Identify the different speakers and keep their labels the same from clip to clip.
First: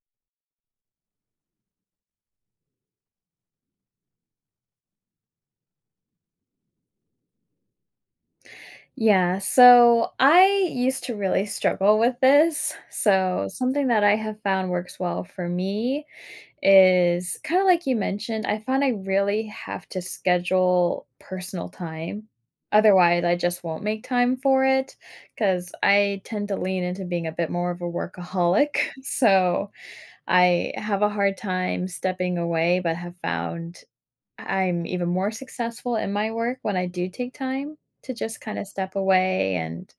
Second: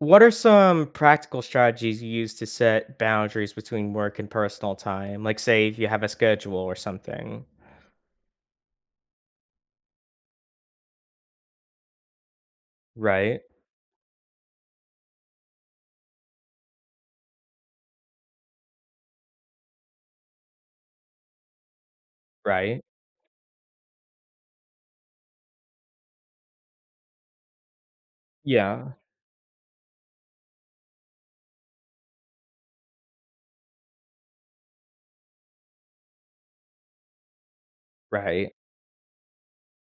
Speaker 1: What are some practical strategies you use to set boundaries between work and personal time? Like, say, if you have a schedule or something.
Speaker 2: Yeah, so I used to really struggle with this.
Speaker 1: Right,
Speaker 2: So, something that I have found works well for me is kind of like you mentioned, I find I really have to schedule personal time.
Speaker 1: right.
Speaker 2: Otherwise, I just won't make time for it because I tend to lean into being a bit more of a workaholic.
Speaker 1: Yeah,
Speaker 2: So I have a hard time stepping away, but have found I'm even more successful in my work when I do take time to just
Speaker 1: right.
Speaker 2: kinda step away and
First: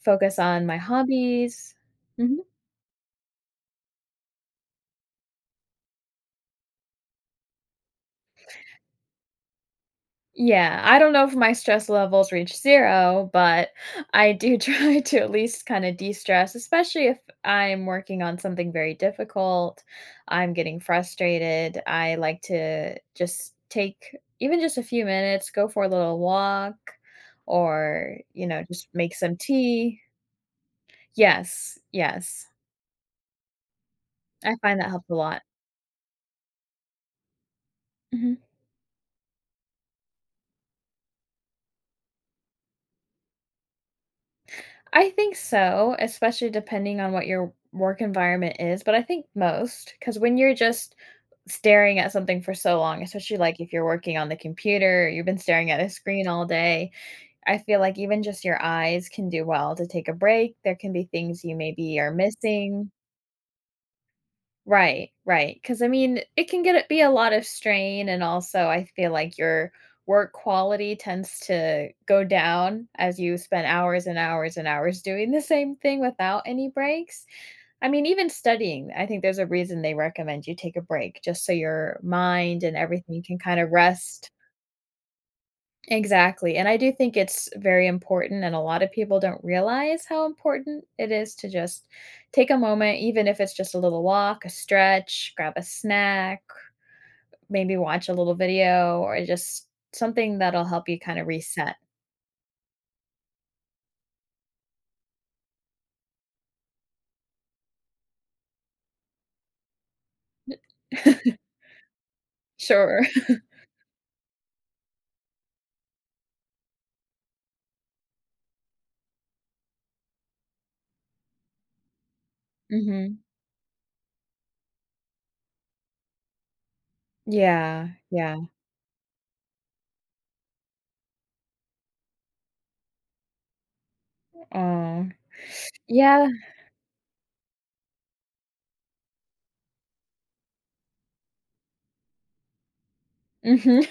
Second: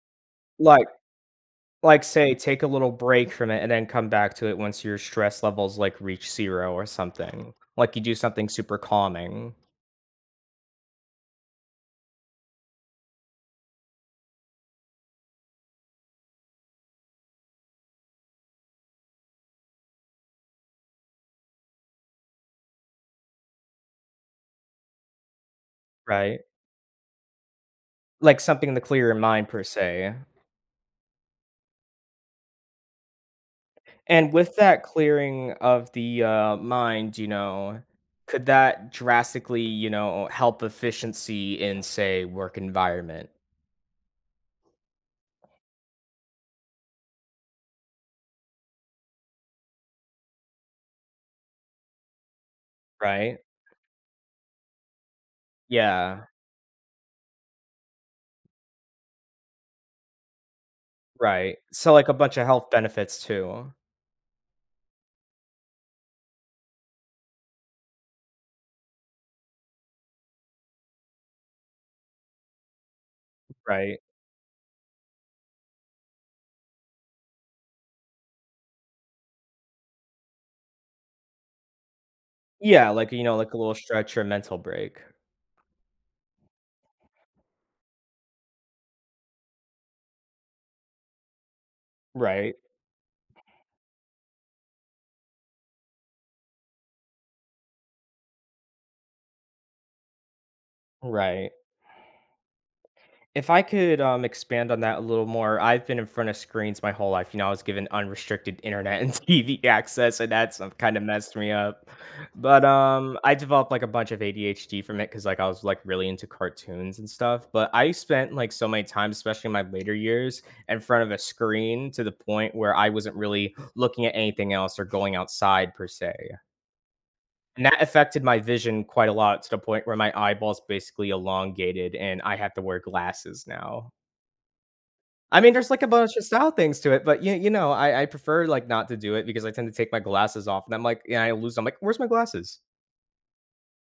Speaker 2: focus on my
Speaker 1: Like
Speaker 2: hobbies.
Speaker 1: like say,
Speaker 2: Mhm.
Speaker 1: take a little break from it and then come back to it once your stress levels, like, reach 0 or something. Like, you do something super calming,
Speaker 2: Yeah, I don't know if my stress levels reach 0, but I do try to at least kinda de-stress, especially if I'm working on something very difficult, I'm getting frustrated, I like to just take even just a few minutes, go for a little
Speaker 1: right?
Speaker 2: walk or,
Speaker 1: Like,
Speaker 2: you know,
Speaker 1: something to
Speaker 2: just
Speaker 1: clear
Speaker 2: make
Speaker 1: your
Speaker 2: some
Speaker 1: mind per
Speaker 2: tea.
Speaker 1: se.
Speaker 2: Yes, yes.
Speaker 1: And
Speaker 2: I
Speaker 1: with
Speaker 2: find
Speaker 1: that
Speaker 2: that helps a lot.
Speaker 1: clearing of the, mind,
Speaker 2: Mhm.
Speaker 1: could that drastically, help efficiency in, say, work environment,
Speaker 2: I think so, especially depending on what your work environment is, but I think most, because when you're just staring at something for so long, especially,
Speaker 1: right?
Speaker 2: like, if you're working on the computer, you've been staring at a
Speaker 1: Yeah,
Speaker 2: screen all day, I feel like even just your eyes can do well to take a break. There can be things you
Speaker 1: right. So,
Speaker 2: maybe
Speaker 1: like,
Speaker 2: are
Speaker 1: a bunch of health
Speaker 2: missing.
Speaker 1: benefits too,
Speaker 2: Right, right. Because I mean, it can get be a lot of strain, and also I feel like your work quality tends to go down as you spend
Speaker 1: right?
Speaker 2: hours and hours and hours doing the same thing without any breaks. I mean, even studying, I think there's a reason they recommend you take a break just so your mind and
Speaker 1: Yeah, like,
Speaker 2: everything
Speaker 1: you know,
Speaker 2: can
Speaker 1: like a
Speaker 2: kind of
Speaker 1: little stretch or
Speaker 2: rest.
Speaker 1: mental break.
Speaker 2: Exactly, and I do think it's very important, and a lot of people don't realize how important it is to just take
Speaker 1: Right,
Speaker 2: a moment, even if it's just a little walk, a stretch, grab a snack, maybe watch a little video, or just something that'll help you kind of
Speaker 1: right.
Speaker 2: reset.
Speaker 1: If I could expand on that a little more, I've been in front of screens my whole life. You know, I was given unrestricted internet and TV access, and that's kind of messed me up. But
Speaker 2: Sure.
Speaker 1: um, I developed like a bunch of ADHD from it because like I was like really into cartoons and stuff. But I spent like so many times, especially in my later years, in front of a screen to the point where I
Speaker 2: Mhm.
Speaker 1: wasn't really looking at anything else or going outside per se. And that
Speaker 2: Yeah,
Speaker 1: affected
Speaker 2: yeah.
Speaker 1: my vision quite a lot to the point where my eyeballs basically elongated and I have to wear glasses now.
Speaker 2: Oh.
Speaker 1: I mean, there's, like, a bunch of
Speaker 2: Yeah.
Speaker 1: style things to it, but you know, I prefer, like, not to do it because I tend to take my glasses off, and I'm like yeah, I'm like, "Where's my glasses?"
Speaker 2: Mhm.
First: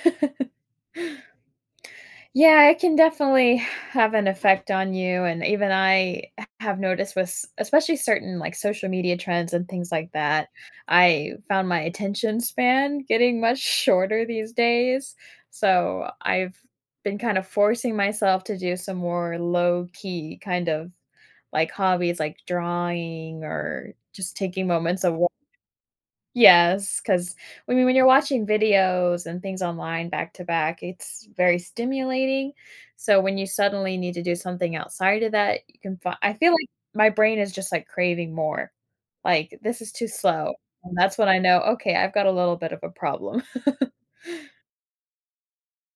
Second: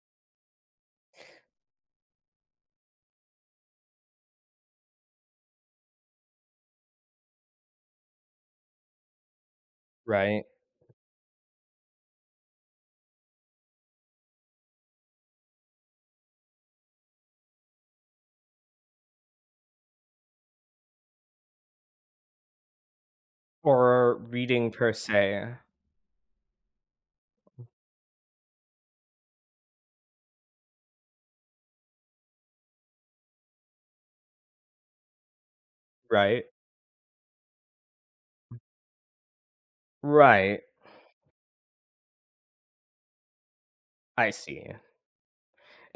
Speaker 2: Yeah, it can definitely have an effect on you, and even I have noticed with s especially certain, like, social media trends and things like
Speaker 1: Right?
Speaker 2: that, I found my attention span getting much shorter these days, so I've been kind of forcing myself to do some more low-key kind of, like, hobbies, like drawing or
Speaker 1: Or
Speaker 2: just taking
Speaker 1: reading per
Speaker 2: moments of.
Speaker 1: se,
Speaker 2: Yes, because I mean, when you're watching videos and things online back to back, it's very stimulating, so when you suddenly need to do something outside of that, you can fi I
Speaker 1: right?
Speaker 2: feel like my brain is just, like, craving more, like, "This is too slow,"
Speaker 1: Right.
Speaker 2: and that's when I know, "Okay, I've got a little bit of a problem."
Speaker 1: I see.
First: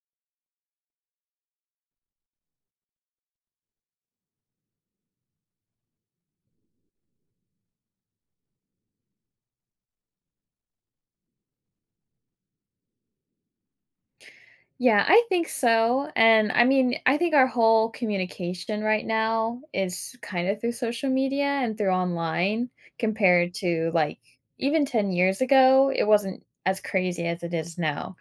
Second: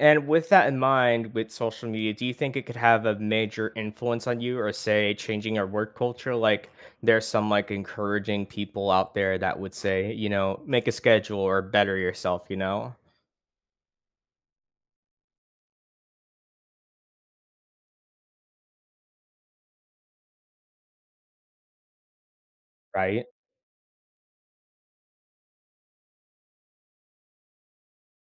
Speaker 1: And with that in mind, with social media, do you think it could have a major influence on you or, say, changing our work culture? Like, there's some, like, encouraging people out there that would say, you know, "Make a schedule or better yourself," you know?
Speaker 2: Yeah, I think so, and I mean, I think our whole communication right now is kinda through social media and through online
Speaker 1: Right?
Speaker 2: compared to, like, even 10 years ago, it wasn't as crazy as it is now,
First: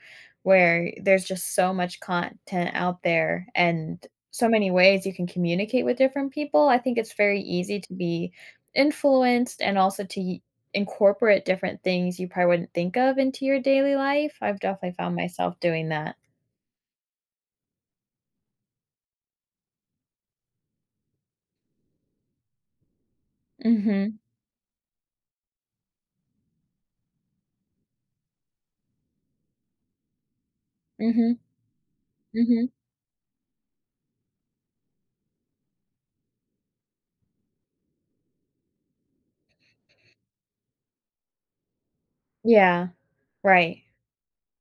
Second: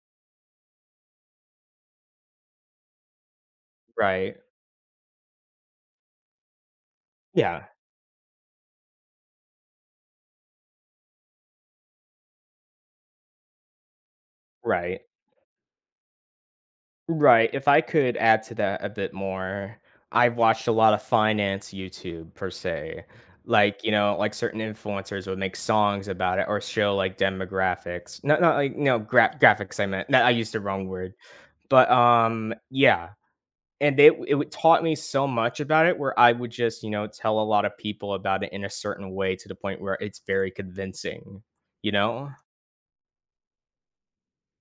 Speaker 2: where there's just so much content out there and
Speaker 1: Right.
Speaker 2: so many ways you can communicate with different people. I think it's very
Speaker 1: Yeah.
Speaker 2: easy to be influenced and also to y incorporate different things you probably wouldn't think of into your daily life. I've definitely
Speaker 1: Right.
Speaker 2: found myself doing that.
Speaker 1: Right, if I could add to that a bit more, I've watched a lot of finance YouTube per se. Like, you
Speaker 2: Mhm,
Speaker 1: know, like certain influencers would make songs about it or show like demographics. Not like no graphics I meant. That I used the wrong word.
Speaker 2: mhm,
Speaker 1: But
Speaker 2: mhm.
Speaker 1: yeah. And they it would taught me so much about it where I would just, you know, tell a lot of people about it in a certain way to the point where it's very convincing, you know?
Speaker 2: Yeah, right.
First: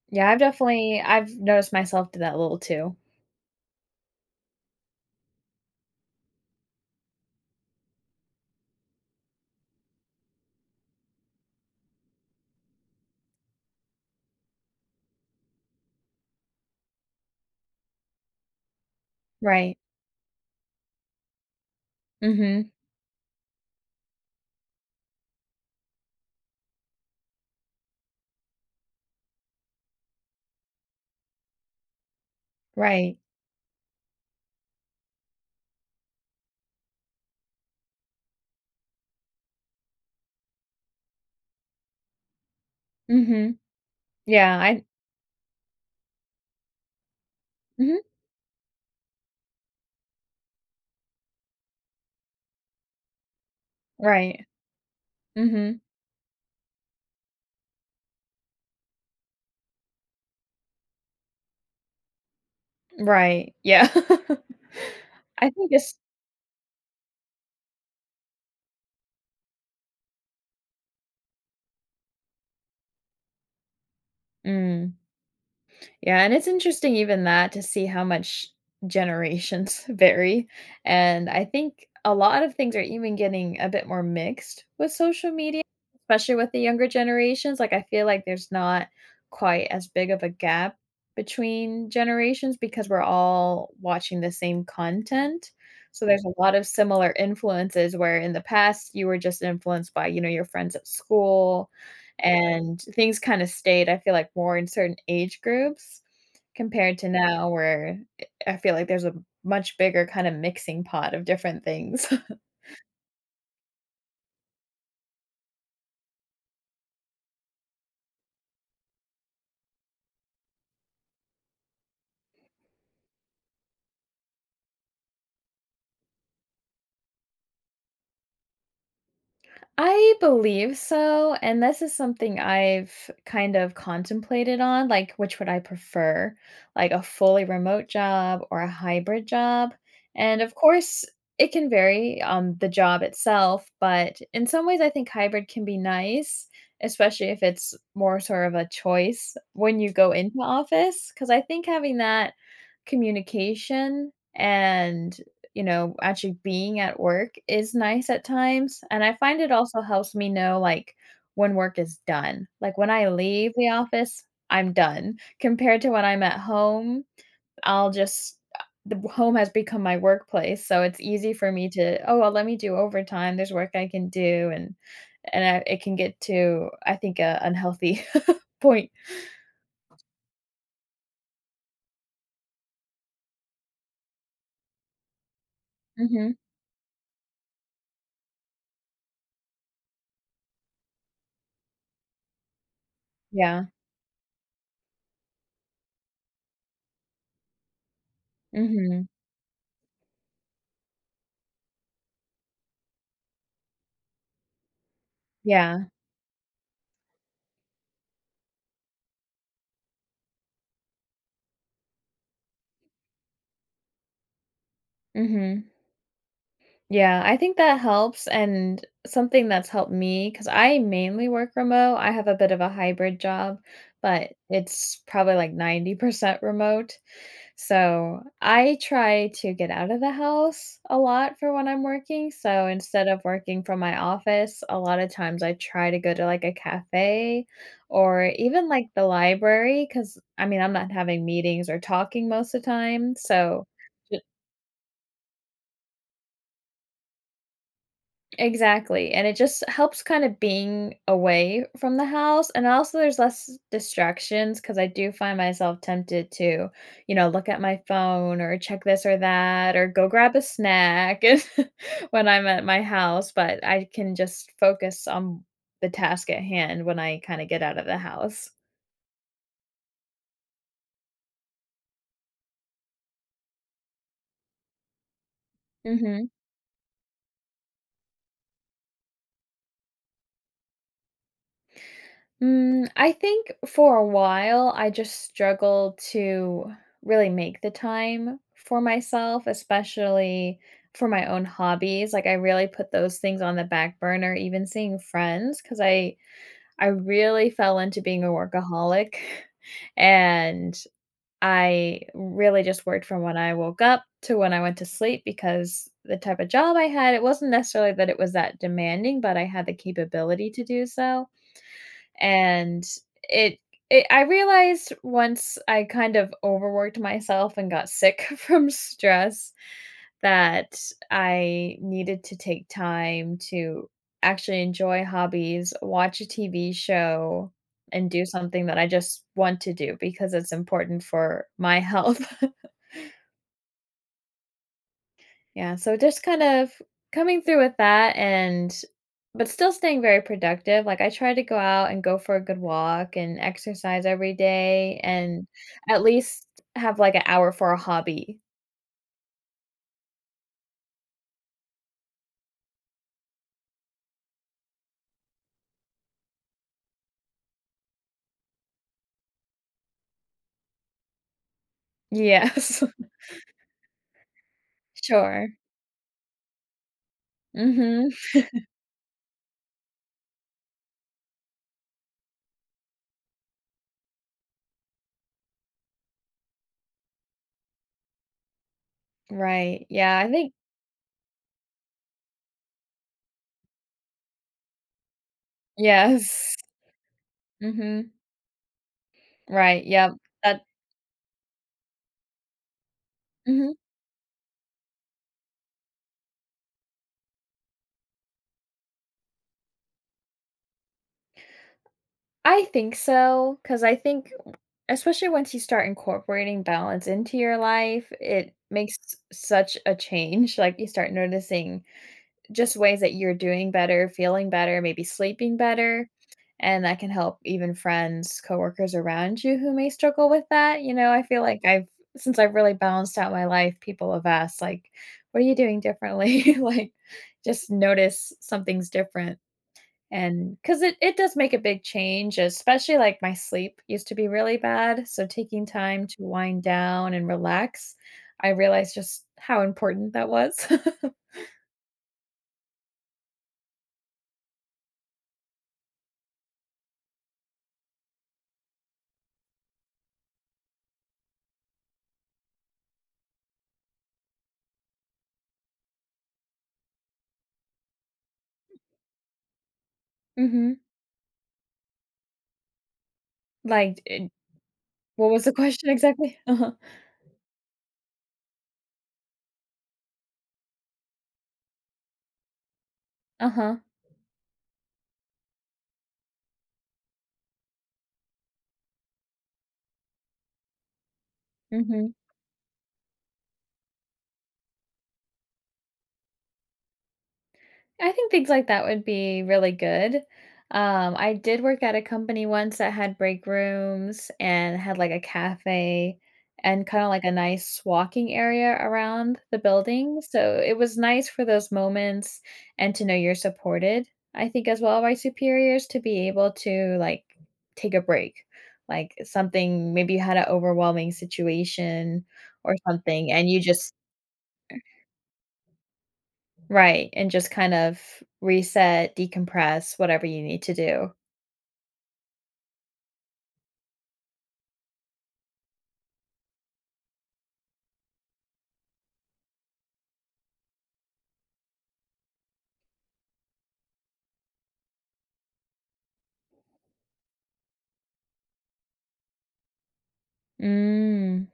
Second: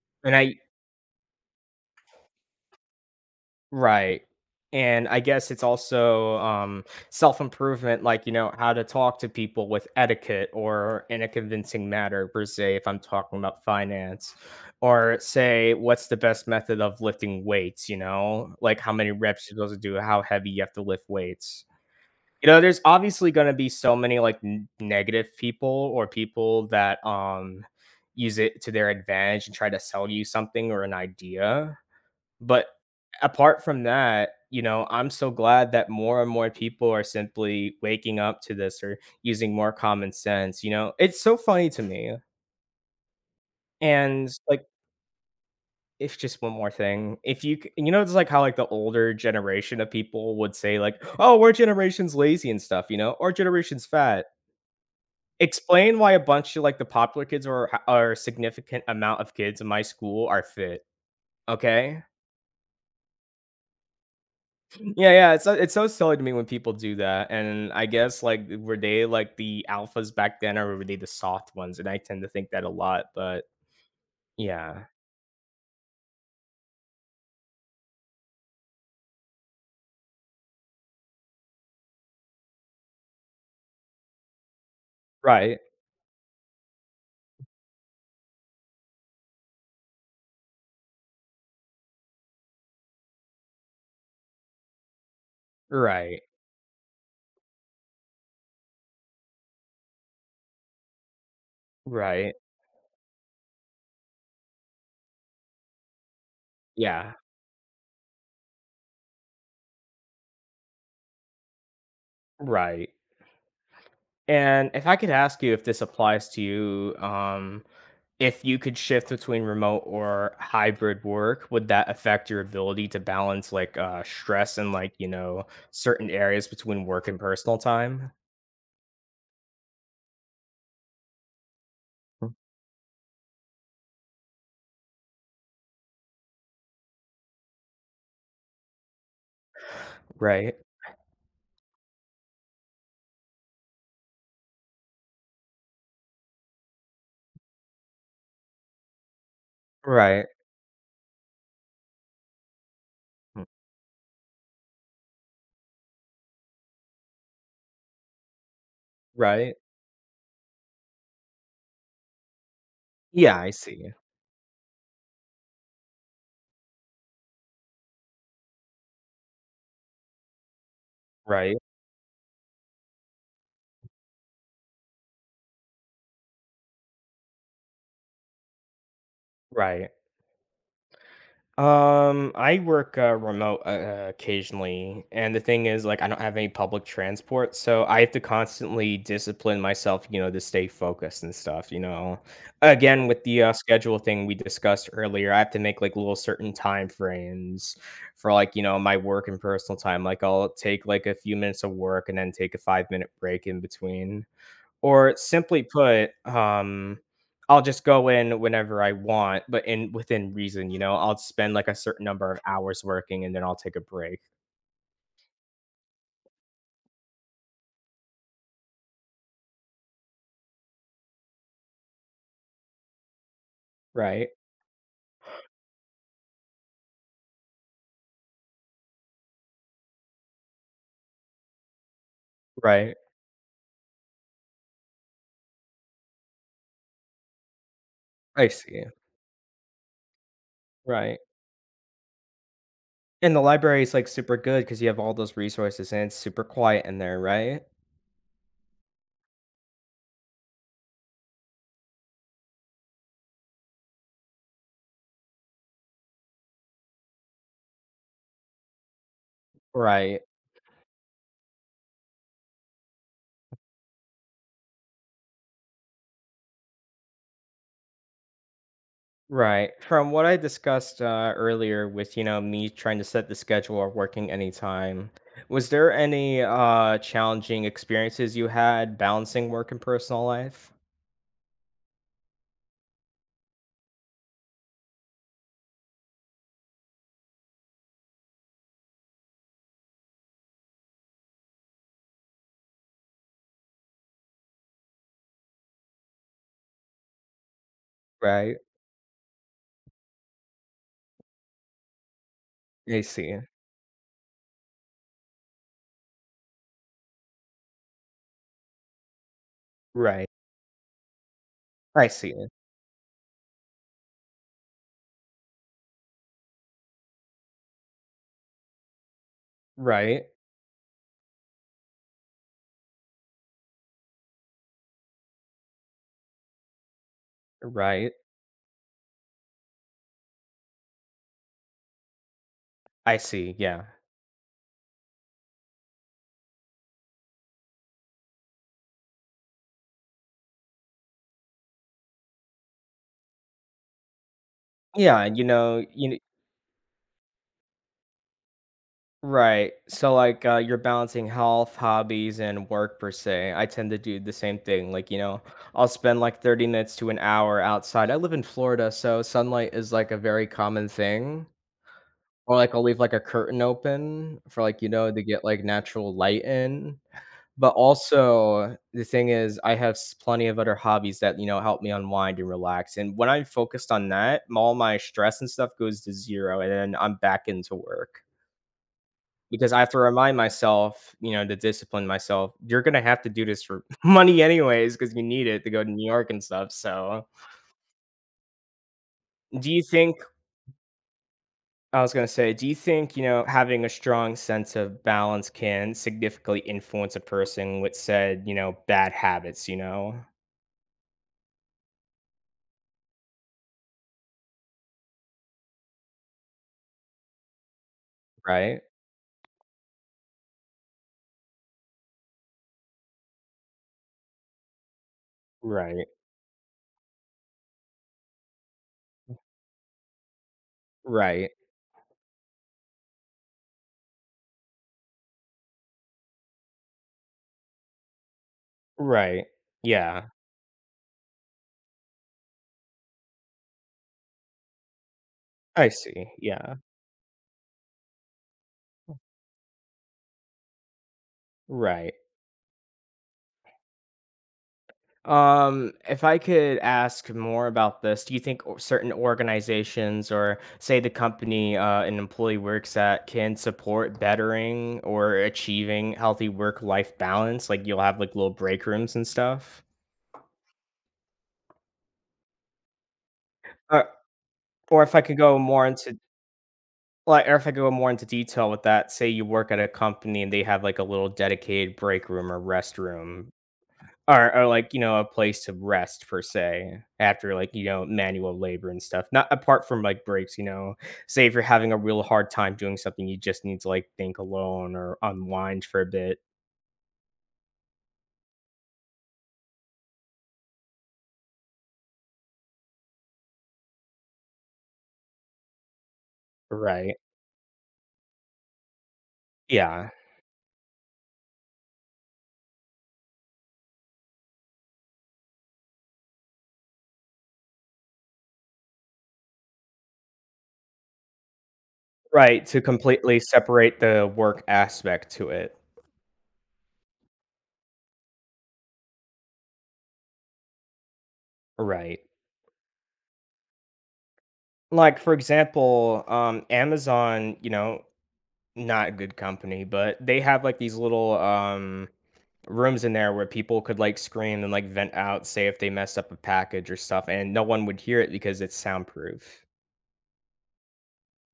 Speaker 2: Yeah,
Speaker 1: And
Speaker 2: I've
Speaker 1: I
Speaker 2: definitely I've noticed myself do that a little too.
Speaker 1: Right. And I guess it's also self improvement, like, you know, how to talk to people with etiquette or in a convincing manner, per se, if I'm talking about finance, or say, what's the best method of lifting weights, you know, like how many reps you're
Speaker 2: Right.
Speaker 1: supposed to do, how heavy you have to lift weights. You know,
Speaker 2: Mhm,
Speaker 1: there's obviously going to be so many like negative people or people that use it to their advantage and try to sell you something or an idea but
Speaker 2: right.
Speaker 1: apart from that, you know, I'm so glad that more and more people are simply waking up to this or using more common sense, you know? It's so funny to me.
Speaker 2: Mhm.
Speaker 1: And
Speaker 2: Yeah,
Speaker 1: like
Speaker 2: I
Speaker 1: if just one more thing, if you you
Speaker 2: mhm,
Speaker 1: know, it's like how the older generation of people would say like, "Oh, we're generation's lazy and stuff," you know, or generation's fat.
Speaker 2: right. Mhm,
Speaker 1: Explain why a bunch of like the popular kids or a significant amount of kids in my school are fit, okay?
Speaker 2: right. Yeah.
Speaker 1: Yeah, yeah,
Speaker 2: I think
Speaker 1: it's so
Speaker 2: it's
Speaker 1: silly to me when people do that, and I guess, like, were they, like, the alphas back then, or were they the soft ones? And I tend to think that a lot, but yeah.
Speaker 2: mm. Yeah, and it's interesting even that to see how much generations vary, and I think a lot of things are even getting a bit more mixed with social
Speaker 1: Right,
Speaker 2: media, especially with the younger generations, like, I feel like there's not quite as big of a gap between generations because we're all watching the same content, so
Speaker 1: right,
Speaker 2: there's a lot of similar influences where in the past you were just influenced by, you know, your friends at school,
Speaker 1: right,
Speaker 2: and things kinda stayed, I feel like, more in certain age groups. Compared to
Speaker 1: yeah,
Speaker 2: now where I feel like there's a much bigger kinda mixing pot of different things.
Speaker 1: right, and if I could ask you if this applies to you, if you could shift between remote or hybrid work, would that affect your ability to balance, like, stress and, like, you know, certain areas between work and personal time?
Speaker 2: I believe so, and this is something I've kind of contemplated on, like which would I prefer, like a fully remote job or a hybrid job? And of
Speaker 1: Right,
Speaker 2: course, it can vary on the job itself, but in some ways I think hybrid can be nice, especially if it's more sort of a choice when you go
Speaker 1: right,
Speaker 2: into office, because I think having that
Speaker 1: mm,
Speaker 2: communication and you know, actually being at work is nice at times, and I find it
Speaker 1: right.
Speaker 2: also helps me know, like, when work is done. Like, when I
Speaker 1: Yeah, I
Speaker 2: leave the
Speaker 1: see.
Speaker 2: office, I'm done, compared to when I'm at home, I'll just the home has become my workplace, so it's easy for
Speaker 1: Right,
Speaker 2: me to, "Oh, well, let me do overtime, there's work I can do," and I it can get to, I think, a unhealthy point.
Speaker 1: right. I work, remote, occasionally, and the thing is, like, I don't
Speaker 2: Mhm.
Speaker 1: have any public transport, so I have to constantly discipline myself, you know, to stay focused and stuff, you know? Again, with the,
Speaker 2: Yeah.
Speaker 1: schedule thing we discussed earlier, I have to make, like, little certain time frames for, like, you know, my
Speaker 2: Mhm.
Speaker 1: work and personal time, like, I'll take, like, a few minutes of work and then take a five-minute break in between. Or simply
Speaker 2: Yeah.
Speaker 1: put, I'll just go in whenever I want, but in within reason, you know, I'll spend like a certain number of hours working and then I'll take a break.
Speaker 2: Mhm. Yeah, I think that helps, and something that's helped me because I mainly work remote, I have a bit of a hybrid job,
Speaker 1: Right,
Speaker 2: but it's probably like 90% remote, so I try to get out of the house a lot for when I'm working, so
Speaker 1: right.
Speaker 2: instead of working from my office, a lot of times I try to go to, like, a cafe or
Speaker 1: I
Speaker 2: even,
Speaker 1: see,
Speaker 2: like, the library because I mean, I'm not
Speaker 1: right.
Speaker 2: having meetings or talking most of the time,
Speaker 1: And the
Speaker 2: so.
Speaker 1: library is like super good because you have all those resources and it's super quiet in there, right?
Speaker 2: Exactly, and it just helps kind of being away from the house, and also there's less distractions because I do find myself tempted to, you know, look at my phone or check this or that or go
Speaker 1: Right,
Speaker 2: grab a snack and when I'm at my house, but I can just focus on the task at hand when I kinda get out of the house.
Speaker 1: right. From what I discussed earlier with, you know, me trying to set the schedule or working anytime, was there
Speaker 2: Mhm.
Speaker 1: any challenging experiences you had balancing work and personal life?
Speaker 2: Mm, I think for a while I just struggled to really make the time for myself, especially for my own hobbies. Like I really put those things on the back burner, even seeing friends, because I really fell into being a
Speaker 1: Right.
Speaker 2: workaholic and I really just
Speaker 1: I
Speaker 2: worked from when
Speaker 1: see.
Speaker 2: I woke up to when I went to sleep because the type of job I had, it wasn't necessarily that it was that demanding, but I had the
Speaker 1: Right.
Speaker 2: capability to do so.
Speaker 1: I see.
Speaker 2: And it it I realized once I kind of overworked myself and got sick from stress
Speaker 1: Right.
Speaker 2: that I needed to take time to actually enjoy hobbies, watch a TV show, and
Speaker 1: Right.
Speaker 2: do something that I just want to do because it's important for my health.
Speaker 1: I see, yeah.
Speaker 2: Yeah, so just kind of coming through with that and but still staying very productive. Like I try to go out and go for a good walk and exercise every day
Speaker 1: Yeah, you
Speaker 2: and
Speaker 1: know,
Speaker 2: at
Speaker 1: you kn
Speaker 2: least have like an hour for a hobby.
Speaker 1: right. So, like, you're balancing health, hobbies, and work per se. I tend to do the same thing, like, you know, I'll spend, like, 30 minutes to an hour outside. I live in Florida, so sunlight is, like, a very common thing, or, like,
Speaker 2: Yes.
Speaker 1: I'll leave, like, a curtain open for, like, you know, to get,
Speaker 2: Sure.
Speaker 1: like, natural light in. But
Speaker 2: Mhm.
Speaker 1: also, the thing is, I have s plenty of other hobbies that, you know, help me unwind and relax, and when I'm focused on that, all my stress and stuff goes to 0, and then I'm back into work. Because I
Speaker 2: Right.
Speaker 1: have to
Speaker 2: Yeah, I
Speaker 1: remind
Speaker 2: think
Speaker 1: myself, you know, to discipline myself, "You're gonna have to do this for money anyways because you need it to go to New York and
Speaker 2: yes.
Speaker 1: stuff," so
Speaker 2: Mhm.
Speaker 1: do you
Speaker 2: Right. Yep.
Speaker 1: think
Speaker 2: That
Speaker 1: I was gonna say, do you think, you know,
Speaker 2: mhm.
Speaker 1: having a strong sense of balance can significantly influence a person with said, you know, bad habits, you know?
Speaker 2: I think so, because I think especially once you start incorporating balance into your life, it
Speaker 1: Right?
Speaker 2: makes such a change, like, you start noticing just ways that you're doing better, feeling better, maybe sleeping
Speaker 1: Right.
Speaker 2: better, and that can help even friends, coworkers around you who may struggle with that, you know, I feel
Speaker 1: Right,
Speaker 2: like I've since I've really balanced out my life, people have asked, like, "What are you doing differently?" Like, just notice something's different.
Speaker 1: right. Yeah,
Speaker 2: And because it does make a big change, especially, like, my sleep used to be really bad, so taking
Speaker 1: I
Speaker 2: time to
Speaker 1: see,
Speaker 2: wind
Speaker 1: yeah,
Speaker 2: down and relax, I realized just how important that was.
Speaker 1: right. If I could ask more about this, do you think o certain organizations or, say, the company, an employee works at can support bettering or achieving healthy work-life balance? Like, you'll have, like, little break rooms and stuff?
Speaker 2: Mhm. Like,
Speaker 1: Or
Speaker 2: eh,
Speaker 1: or if I
Speaker 2: what
Speaker 1: could
Speaker 2: was the
Speaker 1: go more
Speaker 2: question
Speaker 1: into
Speaker 2: exactly? Uh-huh.
Speaker 1: like, or if I could go more into detail with that, say you work at a company and they have, like, a little dedicated break room or restroom.
Speaker 2: Uh-huh.
Speaker 1: Or, like, you know, a place to rest per se after, like, you know, manual labor and stuff. Not apart from, like, breaks, you know? Say if you're having a
Speaker 2: Mhm.
Speaker 1: real hard time doing something, you just need to, like, think alone or unwind for a bit.
Speaker 2: I think things like that would be really good. I did work at a company once that had break rooms and had, like, a cafe and kinda,
Speaker 1: Right.
Speaker 2: like, a nice walking area around the
Speaker 1: Yeah.
Speaker 2: building, so it was nice for those moments and to know you're supported, I think, as well by superiors to be able to, like, take a break. Like, something maybe you had an overwhelming situation
Speaker 1: Right,
Speaker 2: or
Speaker 1: to
Speaker 2: something,
Speaker 1: completely
Speaker 2: and you just
Speaker 1: separate the work aspect to it.
Speaker 2: right, and just kind of reset, decompress, whatever you need to do.
Speaker 1: Right. Like, for example, Amazon, you know, not a good company, but they have, like, these little, rooms in there where people could like scream and like vent out, say if they messed up a package or stuff, and no one would hear it because it's soundproof.
Speaker 2: Mm.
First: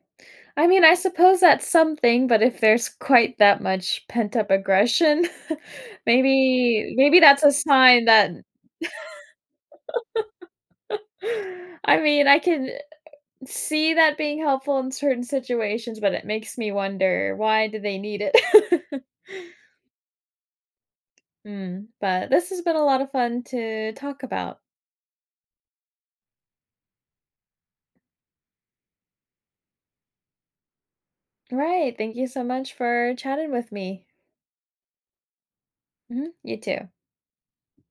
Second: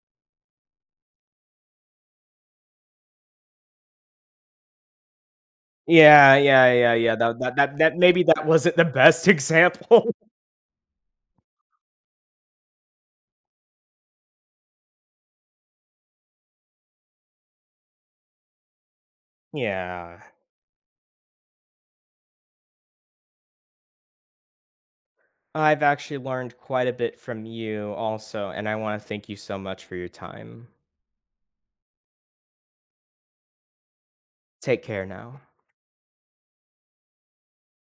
Speaker 2: I mean, I suppose that's something, but if there's quite that much pent-up aggression,
Speaker 1: Yeah, yeah,
Speaker 2: maybe
Speaker 1: yeah, yeah.
Speaker 2: maybe
Speaker 1: That
Speaker 2: that's a
Speaker 1: that that, that
Speaker 2: sign
Speaker 1: maybe
Speaker 2: that.
Speaker 1: that wasn't the best example.
Speaker 2: I mean, I can see that being helpful in certain situations, but it makes me wonder, why do they need it?
Speaker 1: Yeah.
Speaker 2: Mm, but this has been a lot of fun to talk about.
Speaker 1: I've actually learned quite a bit from you also, and I want to thank you so much for your time.
Speaker 2: Right, thank you so much for chatting with me.
Speaker 1: Take care now.
Speaker 2: Mhm, you too.